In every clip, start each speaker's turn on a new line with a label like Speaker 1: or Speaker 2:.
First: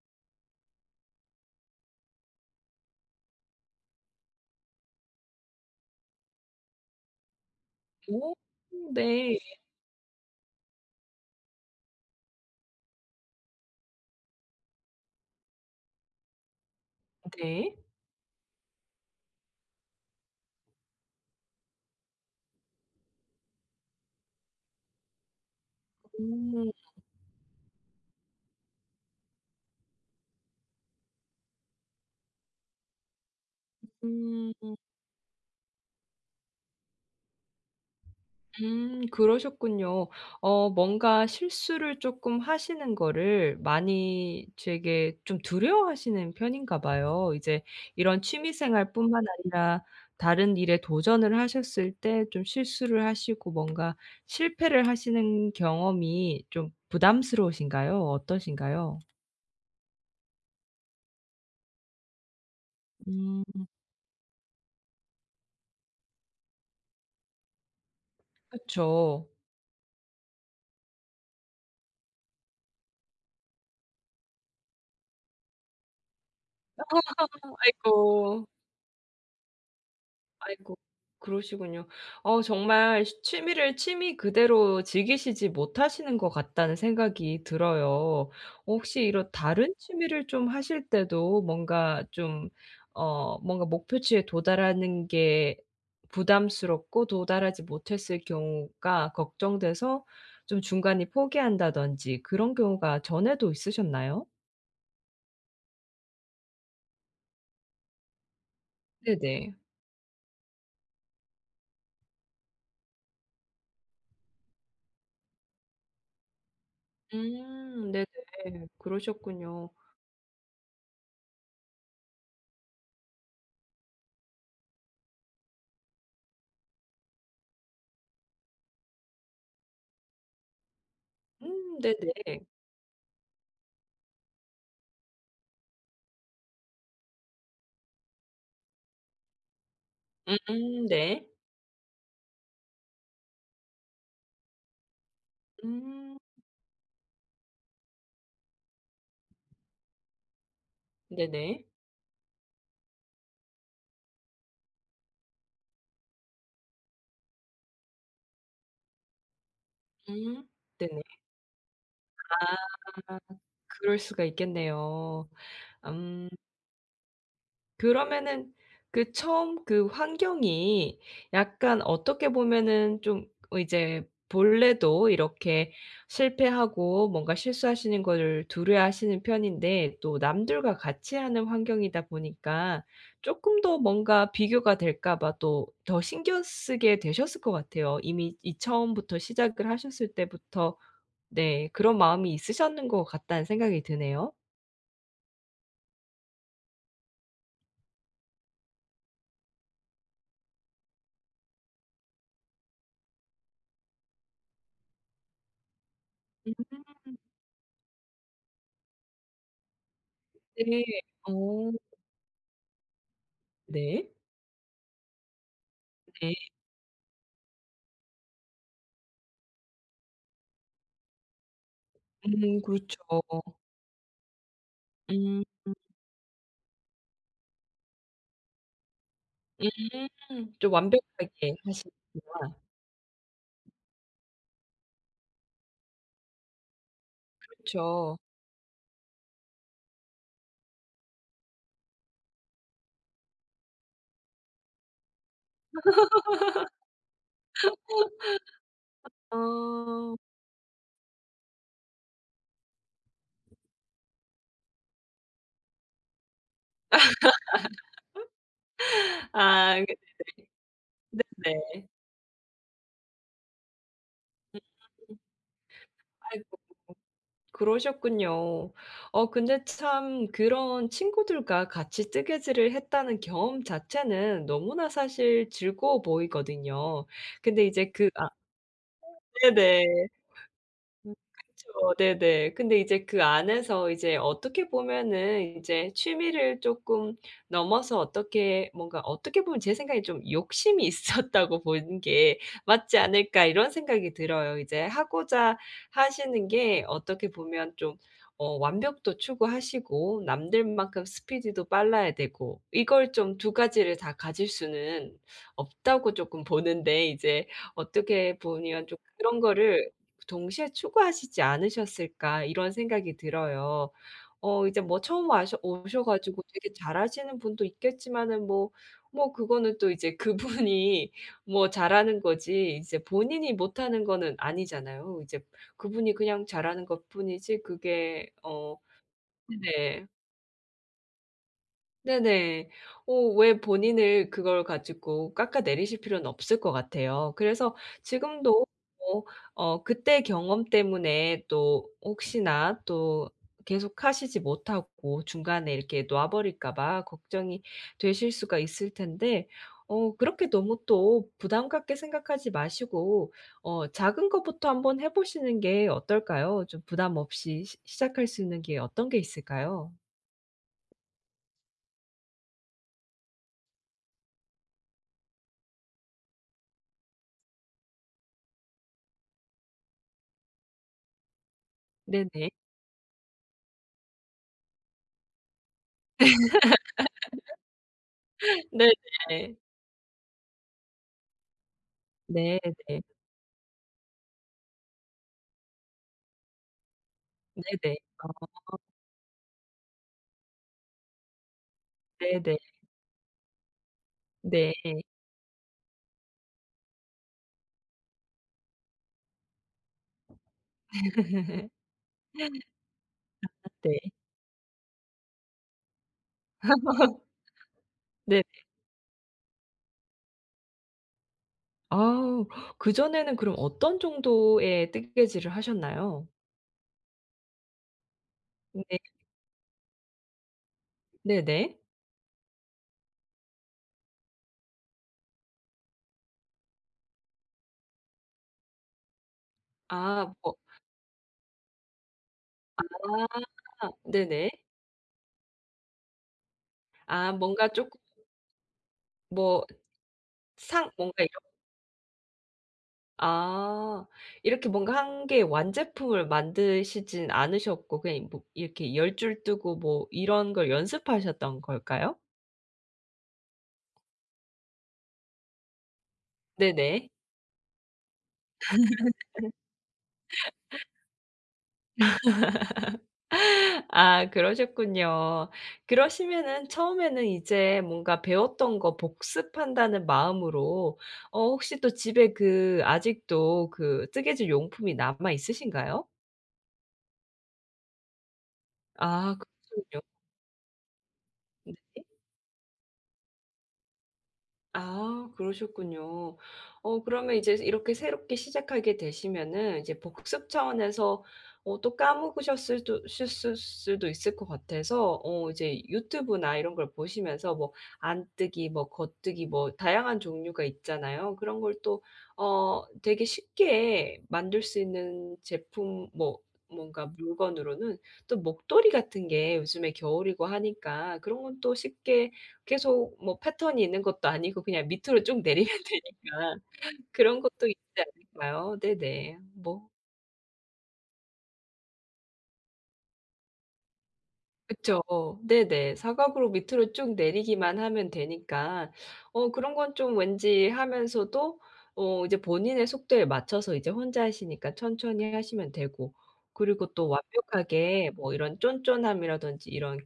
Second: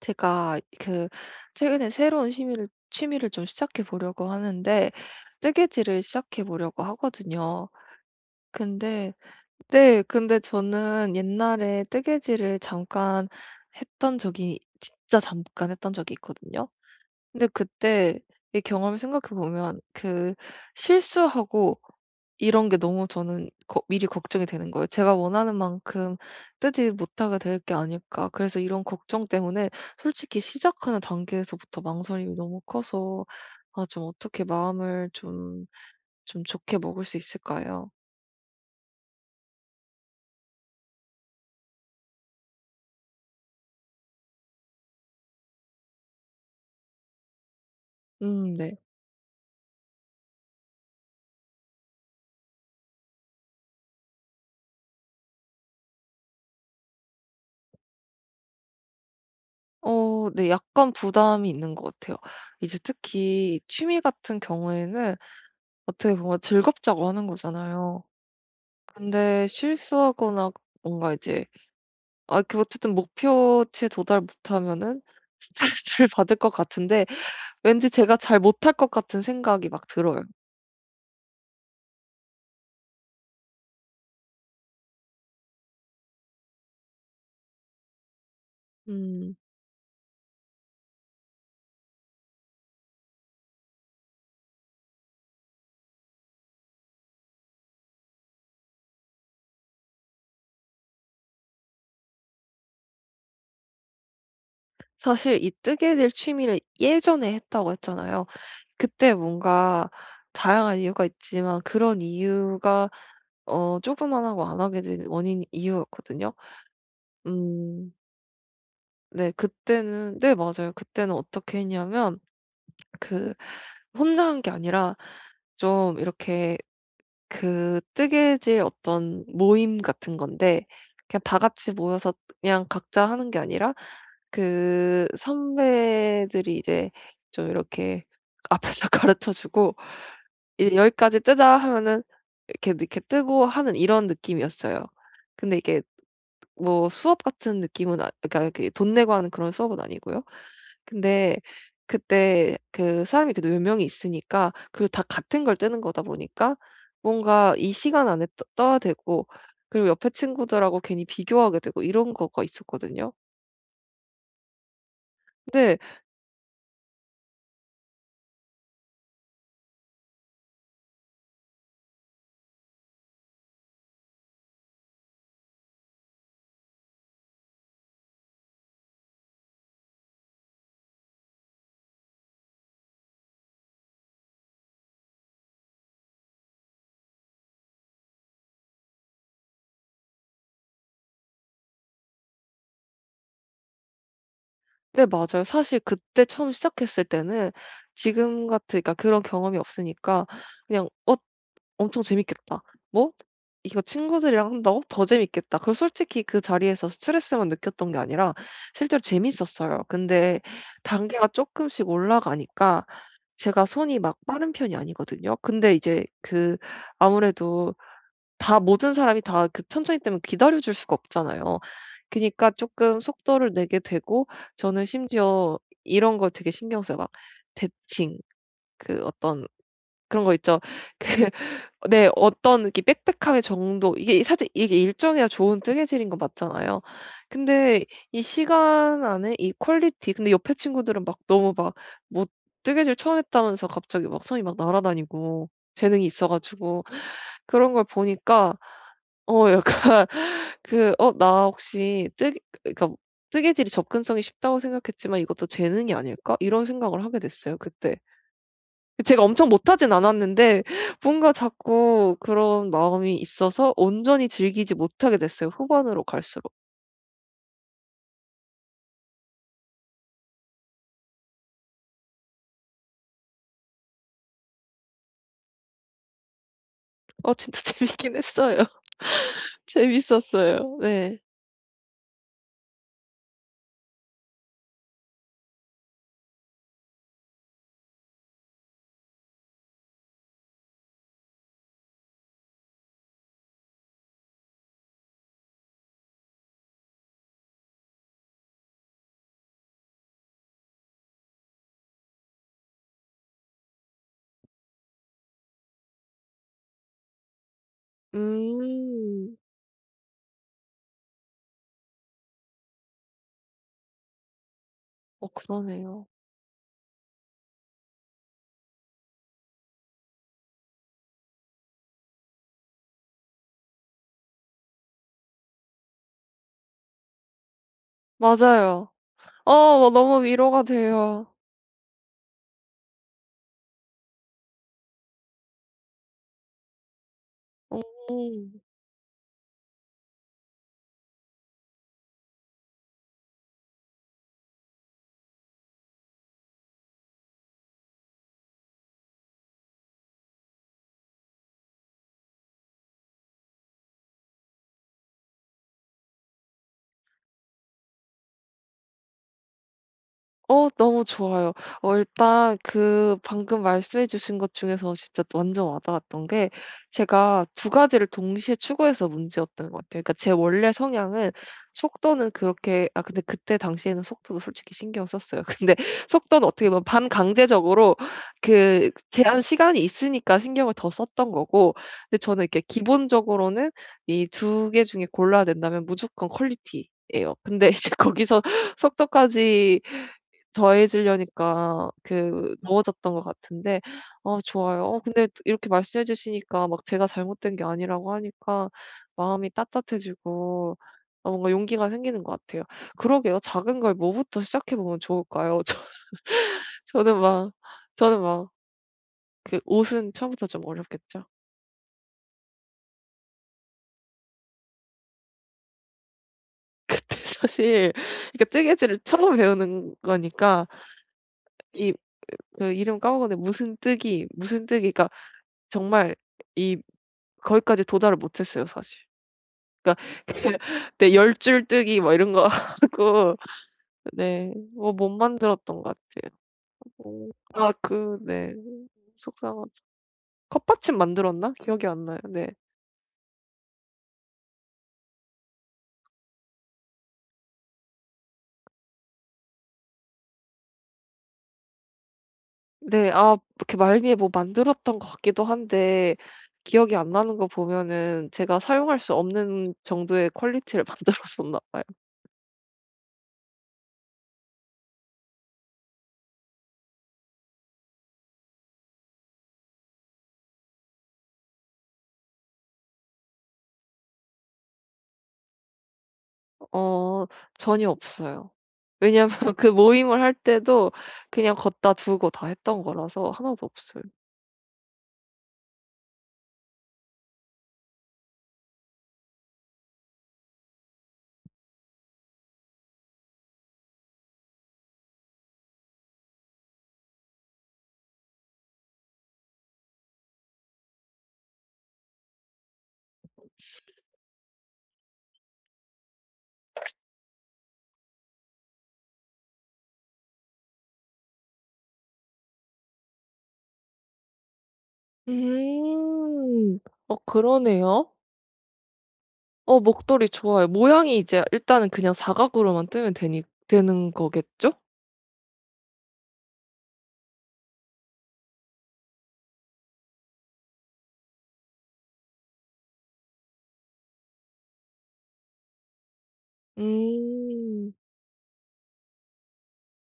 Speaker 1: 제가 그 최근에 새로운 취미를 좀 시작해 보려고 하는데 뜨개질을 시작해 보려고 하거든요.
Speaker 2: 오.
Speaker 1: 근데
Speaker 2: 네.
Speaker 1: 네, 근데 저는 옛날에 뜨개질을 잠깐 했던 적이 진짜 잠깐 했던 적이 있거든요. 근데
Speaker 2: 네.
Speaker 1: 그때 이 경험을 생각해 보면 그 실수하고 이런 게 너무 저는 거 미리 걱정이 되는 거예요. 제가 원하는 만큼
Speaker 2: 음.
Speaker 1: 뜨지 못하게 될 게 아닐까. 그래서 이런 걱정 때문에 솔직히 시작하는 단계에서부터 망설임이 너무 커서 아 좀 어떻게
Speaker 2: 음.
Speaker 1: 마음을 좀 좋게 먹을 수 있을까요?
Speaker 2: 음, 그러셨군요. 어, 뭔가 실수를 쪼끔 하시는 거를 많이 되게 좀 두려워하시는 편인가 봐요. 이제 이런 취미
Speaker 1: 네.
Speaker 2: 생활뿐만 아니라 다른 일에 도전을 하셨을 때 좀 실수를 하시고 뭔가 실패를 하시는 경험이 좀 부담스러우신가요? 어떠신가요?
Speaker 1: 어 네 약간 부담이 있는 것 같아요. 이제
Speaker 2: 음.
Speaker 1: 특히 취미 같은 경우에는 어떻게 보면 즐겁자고 하는 거잖아요.
Speaker 2: 그쵸.
Speaker 1: 근데 실수하거나 뭔가 이제 아 그 어쨌든 목표치에 도달 못하면은 스트레스를 받을 것 같은데 왠지 제가 잘
Speaker 2: 아이고.
Speaker 1: 못할 것 같은 생각이 막 들어요.
Speaker 2: 아이고, 그러시군요. 어, 정말 시 취미를 취미 그대로 즐기시지 못하시는 것 같다는 생각이 들어요. 혹시 이런
Speaker 1: 음.
Speaker 2: 다른 취미를 좀 하실 때도 뭔가 좀, 어, 뭔가 목표치에 도달하는 게 부담스럽고 도달하지 못했을 경우가 걱정돼서 좀 중간에 포기한다든지 그런 경우가 전에도 있으셨나요?
Speaker 1: 사실 이 뜨게 될 취미를 예전에 했다고 했잖아요. 그때
Speaker 2: 네네.
Speaker 1: 뭔가 다양한 이유가 있지만 그런 이유가 어 조그만하고 안 하게 된 원인 이유였거든요.
Speaker 2: 음,
Speaker 1: 음.
Speaker 2: 네네.
Speaker 1: 네.
Speaker 2: 그러셨군요.
Speaker 1: 그때는 네 맞아요. 그때는 어떻게 했냐면 그 혼자 한 게 아니라 좀 이렇게 그 뜨개질 어떤 모임 같은 건데 그냥 다 같이
Speaker 2: 음,
Speaker 1: 모여서
Speaker 2: 네네.
Speaker 1: 그냥 각자 하는 게 아니라 그 선배들이 이제 좀 이렇게 앞에서 가르쳐 주고
Speaker 2: 음,
Speaker 1: 이제 "여기까지
Speaker 2: 네.
Speaker 1: 뜨자." 하면은 이렇게 이렇게 뜨고 하는 이런 느낌이었어요. 근데 이게
Speaker 2: 음,
Speaker 1: 뭐 수업 같은 느낌은 아 그러니까 이렇게 돈 내고 하는 그런 수업은 아니고요. 근데
Speaker 2: 네네.
Speaker 1: 그때 그 사람이 그래도 몇 명이 있으니까 그리고 다 같은 걸 뜨는 거다 보니까 뭔가 이 시간 안에 떠 떠야 되고 그리고 옆에
Speaker 2: 음,
Speaker 1: 친구들하고
Speaker 2: 네네.
Speaker 1: 괜히 비교하게 되고 이런 거가 있었거든요.
Speaker 2: 아, 그럴 수가 있겠네요.
Speaker 1: 네.
Speaker 2: 음. 그러면은 그 처음 그 환경이 약간 어떻게 보면은 좀 어, 이제 본래도 이렇게 실패하고 뭔가 실수하시는 거를 두려워하시는 편인데, 또 남들과 같이 하는 환경이다 보니까 쪼끔 더 뭔가 비교가 될까 봐 또 더 신경 쓰게 되셨을 것 같아요. 이미 이 처음부터 시작을 하셨을 때부터 네, 그런 마음이 있으셨는 것 같다는 생각이 드네요.
Speaker 1: 네 맞아요. 사실 그때 처음 시작했을 때는 지금 같으 그러니까 그런 경험이 없으니까 그냥 '어 엄청 재밌겠다. 뭐 이거 친구들이랑 한다고 더 재밌겠다. 그리고 솔직히 그
Speaker 2: 음.
Speaker 1: 자리에서 스트레스만 느꼈던 게 아니라 실제로 재밌었어요. 근데
Speaker 2: 네.
Speaker 1: 단계가
Speaker 2: 어,
Speaker 1: 쪼끔씩 올라가니까 제가 손이
Speaker 2: 네.
Speaker 1: 막 빠른 편이 아니거든요. 근데 이제
Speaker 2: 네.
Speaker 1: 그 아무래도 다 모든 사람이 다 그 천천히 뛰면 기다려 줄 수가 없잖아요. 그니까
Speaker 2: 음, 그렇죠.
Speaker 1: 쪼끔 속도를 내게 되고 저는
Speaker 2: 음.
Speaker 1: 심지어 이런 걸 되게 신경 써요. 막 대칭 그 어떤 그런 거
Speaker 2: 음.
Speaker 1: 있죠.
Speaker 2: 좀
Speaker 1: 그
Speaker 2: 완벽하게
Speaker 1: 네.
Speaker 2: 하시는구나.
Speaker 1: 어떤 이렇게 빽빽함의 정도 이게 사실 이게 일정해야 좋은 뜨개질인 건 맞잖아요. 근데
Speaker 2: 그렇죠.
Speaker 1: 이 시간 안에 이 퀄리티 근데 옆에 친구들은 막 너무 막 뭐 뜨개질 처음 했다면서 갑자기 막 손이 막 날아다니고 재능이 있어 가지고 그런 걸 보니까 어 약간
Speaker 2: 어.
Speaker 1: 그 '어 나 혹시 뜨 그러니까 뜨개질이 접근성이 쉽다고 생각했지만 '이것도 재능이 아닐까?' 이런 생각을 하게 됐어요 그때. 제가 엄청
Speaker 2: 아,
Speaker 1: 못하진
Speaker 2: 그.
Speaker 1: 않았는데 뭔가
Speaker 2: 네네.
Speaker 1: 자꾸 그런 마음이 있어서 온전히 즐기지 못하게
Speaker 2: 음.
Speaker 1: 됐어요, 후반으로 갈수록.
Speaker 2: 아이고, 그러셨군요. 어, 근데 참 그런 친구들과 같이 뜨개질을 했다는 경험 자체는 너무나 사실 즐거워 보이거든요.
Speaker 1: 어 진짜
Speaker 2: 근데 이제 그,
Speaker 1: 재밌긴
Speaker 2: 아,
Speaker 1: 했어요.
Speaker 2: 네네.
Speaker 1: 재밌었어요.
Speaker 2: 음,
Speaker 1: 네.
Speaker 2: 그쵸. 네네. 근데 이제 그 안에서 이제 어떻게 보면은 이제 취미를 쪼끔 넘어서 어떻게 뭔가 어떻게 보면 제 생각에 좀 '욕심이 있었다고 보는 게 맞지 않을까.' 이런 생각이 들어요. 이제 하고자 하시는 게 어떻게 보면 좀 어, 완벽도 추구하시고 남들만큼 스피디도 빨라야 되고, 이걸 좀 두 가지를 다 가질 수는 없다고 쪼끔 보는데, 이제 어떻게 보면 좀
Speaker 1: 음.
Speaker 2: 그런 거를 그 동시에 추구하시지 않으셨을까, 이런 생각이 들어요. 어, 이제 뭐 처음
Speaker 1: 어
Speaker 2: 와셔 오셔
Speaker 1: 그러네요.
Speaker 2: 가지고 되게 잘하시는 분도 있겠지만은, 뭐 뭐 그거는 또 이제 그분이 뭐 잘하는 거지 이제 본인이 못하는 거는 아니잖아요. 이제 그분이 그냥 잘하는 것뿐이지 그게 어.
Speaker 1: 맞아요.
Speaker 2: 음.
Speaker 1: 어 뭐
Speaker 2: 네.
Speaker 1: 너무 위로가 돼요.
Speaker 2: 네네. 어, 왜 본인을 그걸 가지고 깎아내리실 필요는 없을 것 같아요. 그래서
Speaker 1: 음.
Speaker 2: 지금도 뭐, 어, 그때 경험 때문에 또 혹시나 또 계속 하시지 못하고 중간에 이렇게 놔 버릴까 봐 걱정이 되실 수가 있을 텐데, 어, 그렇게 너무 또 부담 갖게 생각하지 마시고 어, 작은 것부터 한번 해 보시는 게 어떨까요? 좀 부담 없이 시 시작할 수 있는 게 어떤 게 있을까요?
Speaker 1: 어 너무 좋아요. 어 일단 그 방금 말씀해 주신 것 중에서 진짜 완전 와 닿았던 게 제가 두 가지를 동시에 추구해서 문제였던 것 같아요. 그러니까 제 원래 성향은 속도는
Speaker 2: 네네.
Speaker 1: 그렇게 아 근데 그때 당시에는 속도도 솔직히 신경 썼어요. 근데 속도는 어떻게 보면 반강제적으로 그 제한
Speaker 2: 네네.
Speaker 1: 시간이 있으니까 신경을 더 썼던 거고 근데 저는
Speaker 2: 네네.
Speaker 1: 이렇게 기본적으로는 이 두 개 중에 골라야 된다면 무조건 퀄리티예요. 근데 이제
Speaker 2: 네네. 어,
Speaker 1: 거기서 속도까지 더해지려니까 그
Speaker 2: 네네.
Speaker 1: 넣어졌던 것 같은데 어
Speaker 2: 네.
Speaker 1: 좋아요. 어 근데 이렇게 말씀해 주시니까 막 제가 잘못된 게 아니라고 하니까 마음이 따뜻해지고 어 뭔가 용기가 생기는 것
Speaker 2: 네.
Speaker 1: 같아요. 그러게요. 작은 걸 뭐부터 시작해 보면 좋을까요? 저 저는 막 저는
Speaker 2: 네.
Speaker 1: 막 그 옷은 처음부터 좀 어렵겠죠?
Speaker 2: 아, 그전에는 그럼 어떤 정도의 뜨개질을 하셨나요?
Speaker 1: 그때 사실 그러니까
Speaker 2: 네.
Speaker 1: 뜨개질을 처음 배우는 거니까
Speaker 2: 네네.
Speaker 1: 이 그 이름 까먹었는데 무슨 뜨기 무슨 뜨기 그러니까 정말 이 거기까지 도달을 못했어요 사실.
Speaker 2: 아, 뭐.
Speaker 1: 네 열줄 뜨기 뭐 이런 거 하고
Speaker 2: 아, 네네.
Speaker 1: 네 뭐 못 만들었던 것 같아요. 어
Speaker 2: 아, 뭔가
Speaker 1: 아
Speaker 2: 쪼끔
Speaker 1: 그 네.
Speaker 2: 뭐
Speaker 1: 속상하죠.
Speaker 2: 상
Speaker 1: 컵받침
Speaker 2: 뭔가 이렇
Speaker 1: 만들었나? 기억이 안 나요. 네.
Speaker 2: 아, 이렇게 뭔가 한 개 완제품을 만드시진 않으셨고 그냥 뭐 이렇게 열 줄 뜨고 뭐 이런 걸 연습하셨던 걸까요?
Speaker 1: 네 아 이렇게 말미에 뭐 만들었던 것 같기도 한데 기억이
Speaker 2: 네네.
Speaker 1: 안 나는 거 보면은 제가 사용할 수 없는 정도의 퀄리티를 만들었었나 봐요.
Speaker 2: 아, 그러셨군요. 그러시면은 처음에는 이제 뭔가 배웠던 거 복습한다는 마음으로, 어, 혹시 또 집에 그 아직도 그 뜨개질 용품이 남아 있으신가요?
Speaker 1: 어 전혀 없어요.
Speaker 2: 아
Speaker 1: 왜냐면
Speaker 2: 그렇
Speaker 1: 그
Speaker 2: 군요
Speaker 1: 모임을 할 때도 그냥 걷다 두고 다 했던 거라서 하나도 없어요.
Speaker 2: 아, 그러셨군요. 어, 그러면 이제 이렇게 새롭게 시작하게 되시면은 이제 복습 차원에서 어, 또 까먹으셨을 도 수도 있을 것 같아서, 어, 이제 유튜브나 이런 걸 보시면서 뭐 안뜨기 뭐 겉뜨기 뭐 다양한 종류가 있잖아요. 그런 걸 또 어, 되게 쉽게 만들 수 있는 제품 뭐 뭔가 물건으로는 또 목도리 같은 게 요즘에 겨울이고 하니까 그런 건 또 쉽게 계속 뭐 패턴이 있는 것도 아니고 그냥 밑으로 쭉 내리면 되니까
Speaker 1: 음. 어
Speaker 2: 그런 것도 있지
Speaker 1: 그러네요.
Speaker 2: 않을까요? 네네.
Speaker 1: 어
Speaker 2: 뭐
Speaker 1: 목도리 좋아요. 모양이 이제 일단은 그냥 사각으로만 뜨면 되니 되는 거겠죠?
Speaker 2: 그쵸. 네네. 사각으로 밑으로 쭉 내리기만 하면 되니까 어, 그런 건 좀 왠지 하면서도 어, 이제 본인의 속도에 맞춰서 이제 혼자 하시니까 천천히 하시면 되고, 그리고 또
Speaker 1: 음.
Speaker 2: 완벽하게 뭐 이런 쫀쫀함이라든지 이런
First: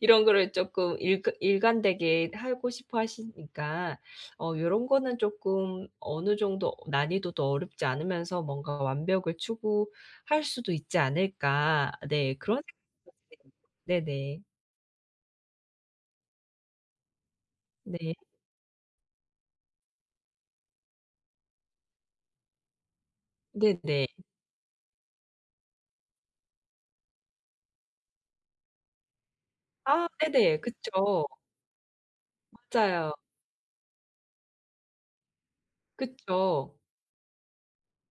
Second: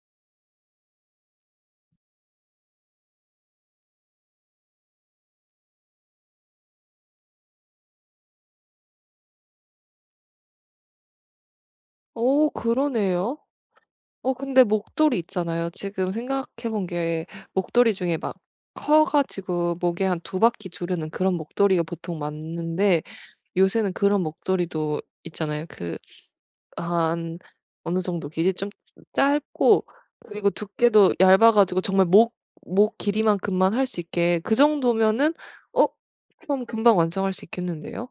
Speaker 2: 이런 거를 조금 일 일관되게 하고 싶어 하시니까 어, 이런 거는 조금 어느 정도 난이도도 어렵지 않으면서 뭔가 완벽을 추구할 수도 있지 않을까. 네,
Speaker 1: 오
Speaker 2: 그런
Speaker 1: 그러네요.
Speaker 2: 생각이 드네요.
Speaker 1: 어
Speaker 2: 네네.
Speaker 1: 근데 목도리 있잖아요. 지금 생각해 본 게 목도리
Speaker 2: 네.
Speaker 1: 중에 막 커 가지고 목에 한 두 바퀴 두르는 그런 목도리가 보통 맞는데 요새는
Speaker 2: 네네.
Speaker 1: 그런 목도리도 있잖아요. 그 한 어느 정도 길이 좀 짧고
Speaker 2: 아,
Speaker 1: 그리고
Speaker 2: 네네.
Speaker 1: 두께도
Speaker 2: 그쵸.
Speaker 1: 얇아 가지고 정말 목 목
Speaker 2: 맞아요.
Speaker 1: 길이만큼만 할 수 있게 그 정도면은 어 그럼
Speaker 2: 그쵸.
Speaker 1: 금방 완성할 수 있겠는데요?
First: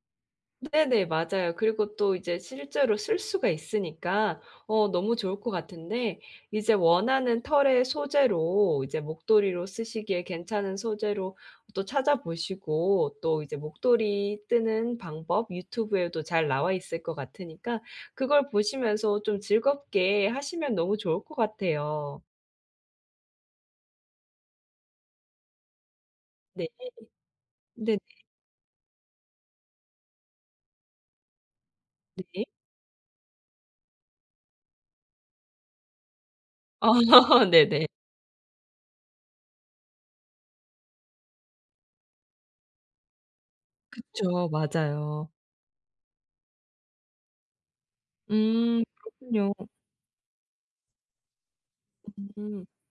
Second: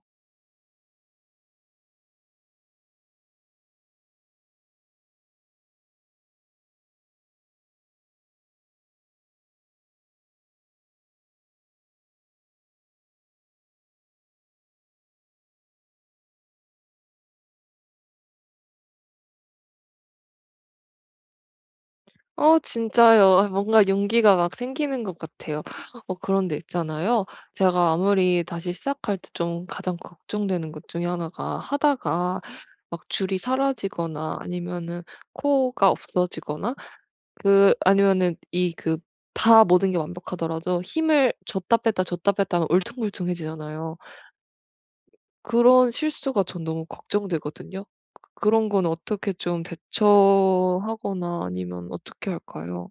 Speaker 2: 네네. 맞아요. 그리고 또 이제 실제로 쓸 수가 있으니까 어, 너무 좋을 것 같은데 이제 원하는 털의 소재로 이제 목도리로 쓰시기에 괜찮은 소재로 또 찾아보시고, 또 이제 목도리 뜨는 방법 유튜브에도 잘 나와 있을 것 같으니까 그걸 보시면서 좀 즐겁게 하시면 너무 좋을 것 같아요.
Speaker 1: 어 진짜요. 아 뭔가 용기가 막 생기는 것 같아요. 어 그런데
Speaker 2: 네.
Speaker 1: 있잖아요. 제가
Speaker 2: 네네네.
Speaker 1: 아무리 다시 시작할 때 좀 가장 걱정되는 것 중에 하나가 하다가 막 줄이 사라지거나 아니면은 코가 없어지거나
Speaker 2: 아.
Speaker 1: 그
Speaker 2: 네네.
Speaker 1: 아니면은 이 그 다 모든 게 완벽하더라도 힘을 줬다 뺐다 줬다 뺐다 하면 울퉁불퉁해지잖아요.
Speaker 2: 그쵸. 맞아요.
Speaker 1: 그런 실수가 전 너무 걱정되거든요. 그 그런
Speaker 2: 음,
Speaker 1: 건 어떻게
Speaker 2: 그렇군요.
Speaker 1: 좀 대처하거나 아니면 어떻게
Speaker 2: 음.
Speaker 1: 할까요?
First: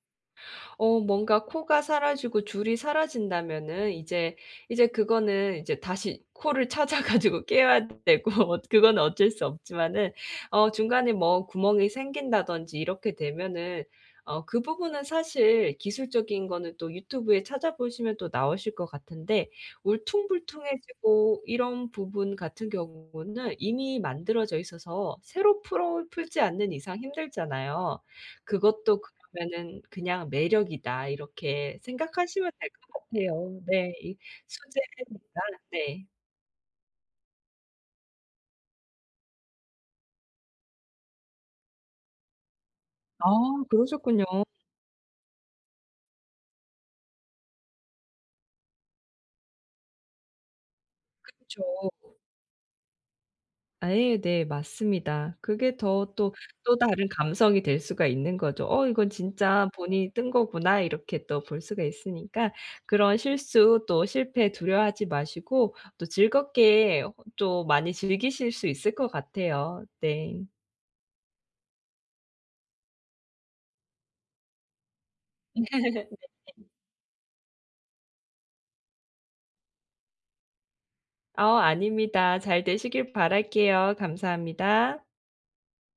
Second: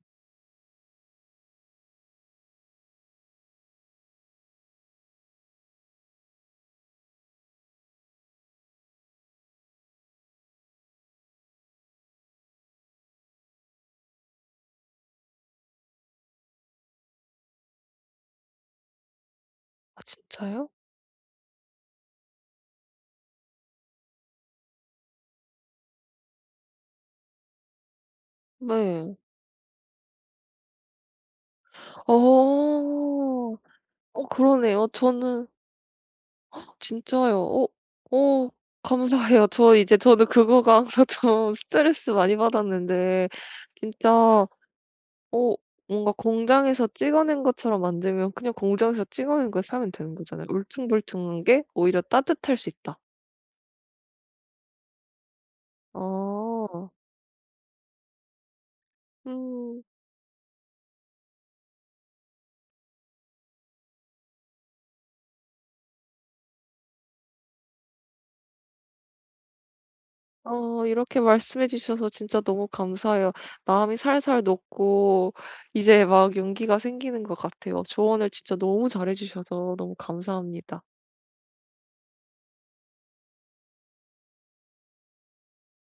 Speaker 2: 어, 뭔가 코가 사라지고 줄이 사라진다면은 이제 이제 그거는 이제 다시 코를 찾아 가지고 깨야 되고, 어, 그건 어쩔 수 없지만은 어, 중간에 뭐 구멍이 생긴다든지 이렇게 되면은 어, 그 부분은 사실 기술적인 거는 또 유튜브에 찾아보시면 또 나오실 것 같은데,
Speaker 1: 아 진짜요?
Speaker 2: 울퉁불퉁해지고 이런 부분 같은 경우는 이미 만들어져 있어서 새로 풀어 풀지 않는 이상 힘들잖아요. 그것도
Speaker 1: 네.
Speaker 2: 그러면은 그냥 매력이다 이렇게 생각하시면 될
Speaker 1: 어.
Speaker 2: 것 같아요. 네. 이
Speaker 1: 어 그러네요.
Speaker 2: 수제니까.
Speaker 1: 저는
Speaker 2: 네.
Speaker 1: 진짜요. 어 어 감사해요. 저 이제 저도 그거가 항상 좀 스트레스 많이
Speaker 2: 아,
Speaker 1: 받았는데 진짜
Speaker 2: 그러셨군요.
Speaker 1: 어 뭔가 공장에서 찍어낸 것처럼 만들면 그냥 공장에서 찍어낸 걸 사면 되는 거잖아요. 울퉁불퉁한
Speaker 2: 그쵸.
Speaker 1: 게 오히려 따뜻할 수 있다.
Speaker 2: 아예 네, 맞습니다. 그게 더 또 또
Speaker 1: 어.
Speaker 2: 다른 감성이 될 수가 있는 거죠. '어, 이건 진짜
Speaker 1: 음.
Speaker 2: 본인이 뜬 거구나.' 이렇게 또 볼 수가 있으니까 그런 실수 또 실패 두려워하지 마시고 또 즐겁게 또 많이 즐기실 수 있을 것 같아요. 네.
Speaker 1: 어 이렇게 말씀해 주셔서 진짜 너무 감사해요. 마음이 살살 녹고 이제 막 용기가 생기는 것 같아요. 조언을 진짜 너무 잘해 주셔서 너무 감사합니다.
Speaker 2: 어, 아닙니다. 잘 되시길 바랄게요. 감사합니다.